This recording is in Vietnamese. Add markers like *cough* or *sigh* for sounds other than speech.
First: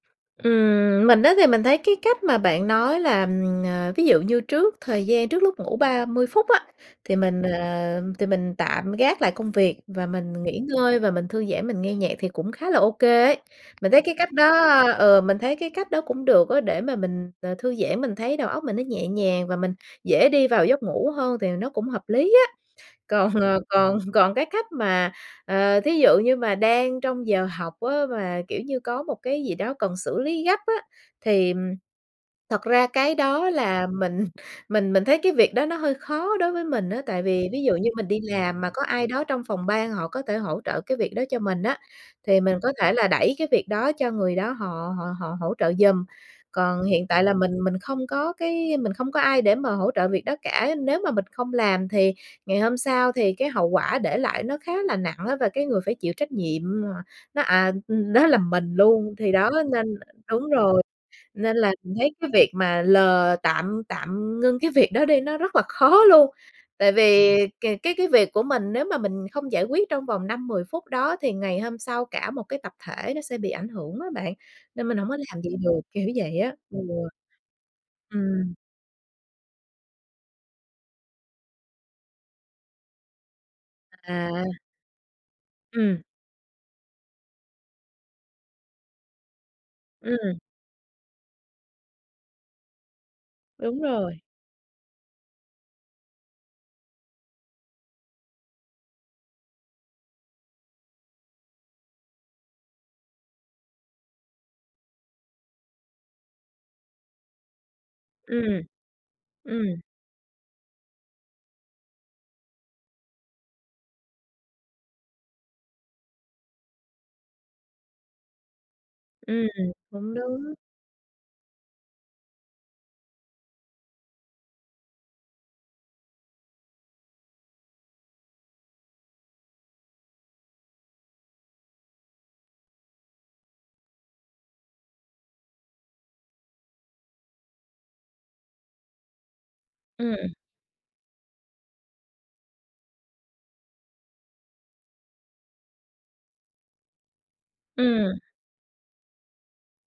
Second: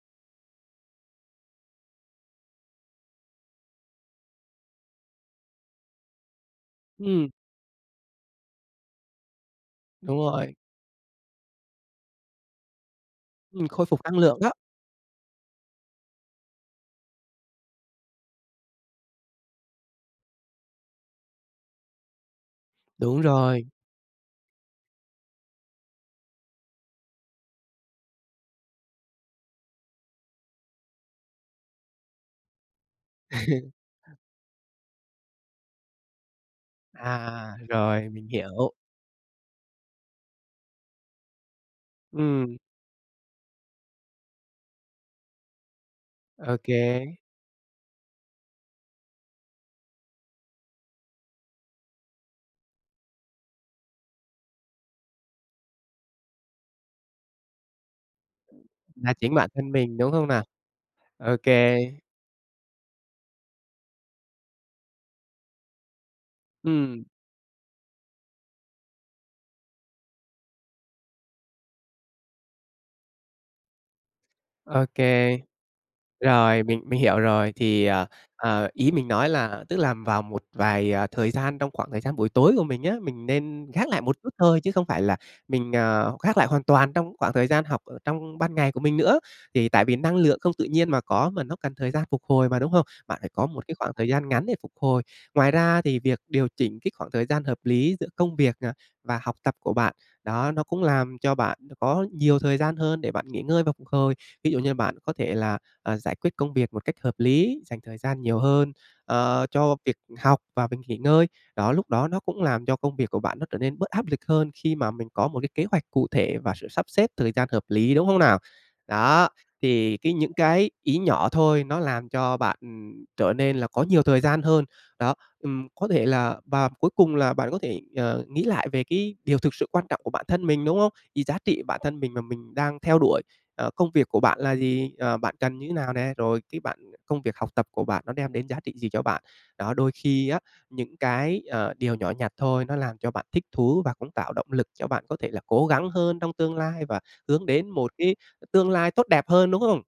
Ừm, mình á, thì mình thấy cái cách mà bạn nói là, ờ, ví dụ như trước thời gian trước lúc ngủ 30 phút á, thì Ừm. mình ờ, thì mình tạm gác lại công việc và Đúng mình rồi. nghỉ ngơi, và mình thư giãn, mình nghe nhạc thì cũng khá là ô kê ấy. Ừm, khôi Mình phục thấy cái năng cách lượng á. đó ờ, mình thấy cái cách đó cũng được á, để mà mình, ờ, thư giãn mình thấy đầu óc mình nó nhẹ nhàng và mình dễ đi vào giấc ngủ hơn thì nó cũng hợp lý á. Đúng Còn ờ, rồi. còn còn cái cách mà, ờ, thí dụ như mà đang trong giờ học á, mà, kiểu như, có một cái gì đó cần xử lý gấp á, thì, ừm, thật ra cái đó là *laughs* mình mình mình thấy cái việc đó nó hơi khó đối với mình á. Tại vì À, ví dụ như mình rồi, đi mình làm mà hiểu. có ai đó trong phòng ban họ có thể hỗ trợ cái việc đó cho mình á, thì mình Ừm. có thể là đẩy cái việc đó cho người đó họ họ họ hỗ trợ giùm. Ô Còn hiện kê. tại là mình mình không có cái mình không có ai để mà hỗ trợ việc đó cả. Nếu mà mình không làm thì ngày hôm sau thì cái hậu quả để lại nó khá là nặng á, và cái người phải chịu trách nhiệm mà nó à ừm, nó là mình Là luôn! Thì chính đó bản thân nên mình, đúng không nào? đúng rồi, Ô nên là kê. mình thấy cái việc mà lờ tạm tạm ngưng cái việc đó đi nó rất là khó luôn. Tại Ừm. vì c cái cái việc của mình nếu mà mình không giải quyết trong vòng 5-10 phút đó thì ngày hôm sau cả một cái tập thể nó sẽ bị ảnh hưởng á bạn, Ô nên mình hổng có kê. làm vậy được, kiểu vậy á. Rồi, Ừ. mình mình hiểu rồi, thì, ờ, Ừm. ờ, ý mình nói là tức là vào một vài, ờ, thời gian trong khoảng thời gian buổi tối của mình á, mình nên gác lại một chút À. thôi chứ không phải là mình, Ừm. à, khác lại hoàn toàn trong khoảng thời gian học ở trong ban ngày của mình nữa. Thì tại vì năng Ừm. lượng không tự nhiên mà có, mà nó cần thời gian phục hồi mà, đúng hông? Bạn phải có một cái Đúng khoảng thời rồi. gian ngắn để phục hồi. Ngoài ra thì việc điều chỉnh cái khoảng thời gian hợp lý giữa công việc, à, và học tập của bạn đó, nó cũng làm cho bạn có nhiều thời gian hơn để bạn nghỉ ngơi và phục hồi. Thí dụ như bạn có thể là, à, giải quyết công việc một cách hợp lý, dành thời gian nhiều Ừm. hơn, ờ, cho Ừm. việc học và việc nghỉ ngơi. Đó, lúc đó nó cũng làm cho công việc của bạn nó trở nên bớt áp lực hơn khi mà mình có một cái kế hoạch cụ thể và sự sắp xếp thời gian hợp lý, đúng hông nào? Đó, Ừm, thì cái cũng những đúng. cái ý nhỏ thôi nó làm cho bạn trở nên là có nhiều thời gian hơn. Đó, ừm, có thể là và cuối cùng là bạn có thể, ờ, nghĩ lại về cái điều thực sự quan trọng của bản thân mình, đúng hông? Vì giá trị bản thân mình mà mình đang theo đuổi, ờ, công việc của bạn là gì, ờ, bạn cần như thế nào nè, rồi cái bạn công việc, học tập của bạn nó đem đến giá trị gì cho bạn? Đó, đôi khi Ừm. á, những cái, ờ, điều nhỏ nhặt thôi nó làm cho bạn thích thú và cũng tạo động lực cho bạn có thể là cố gắng hơn trong tương lai và hướng đến một Ừm. cái tương lai tốt đẹp hơn, đúng hông?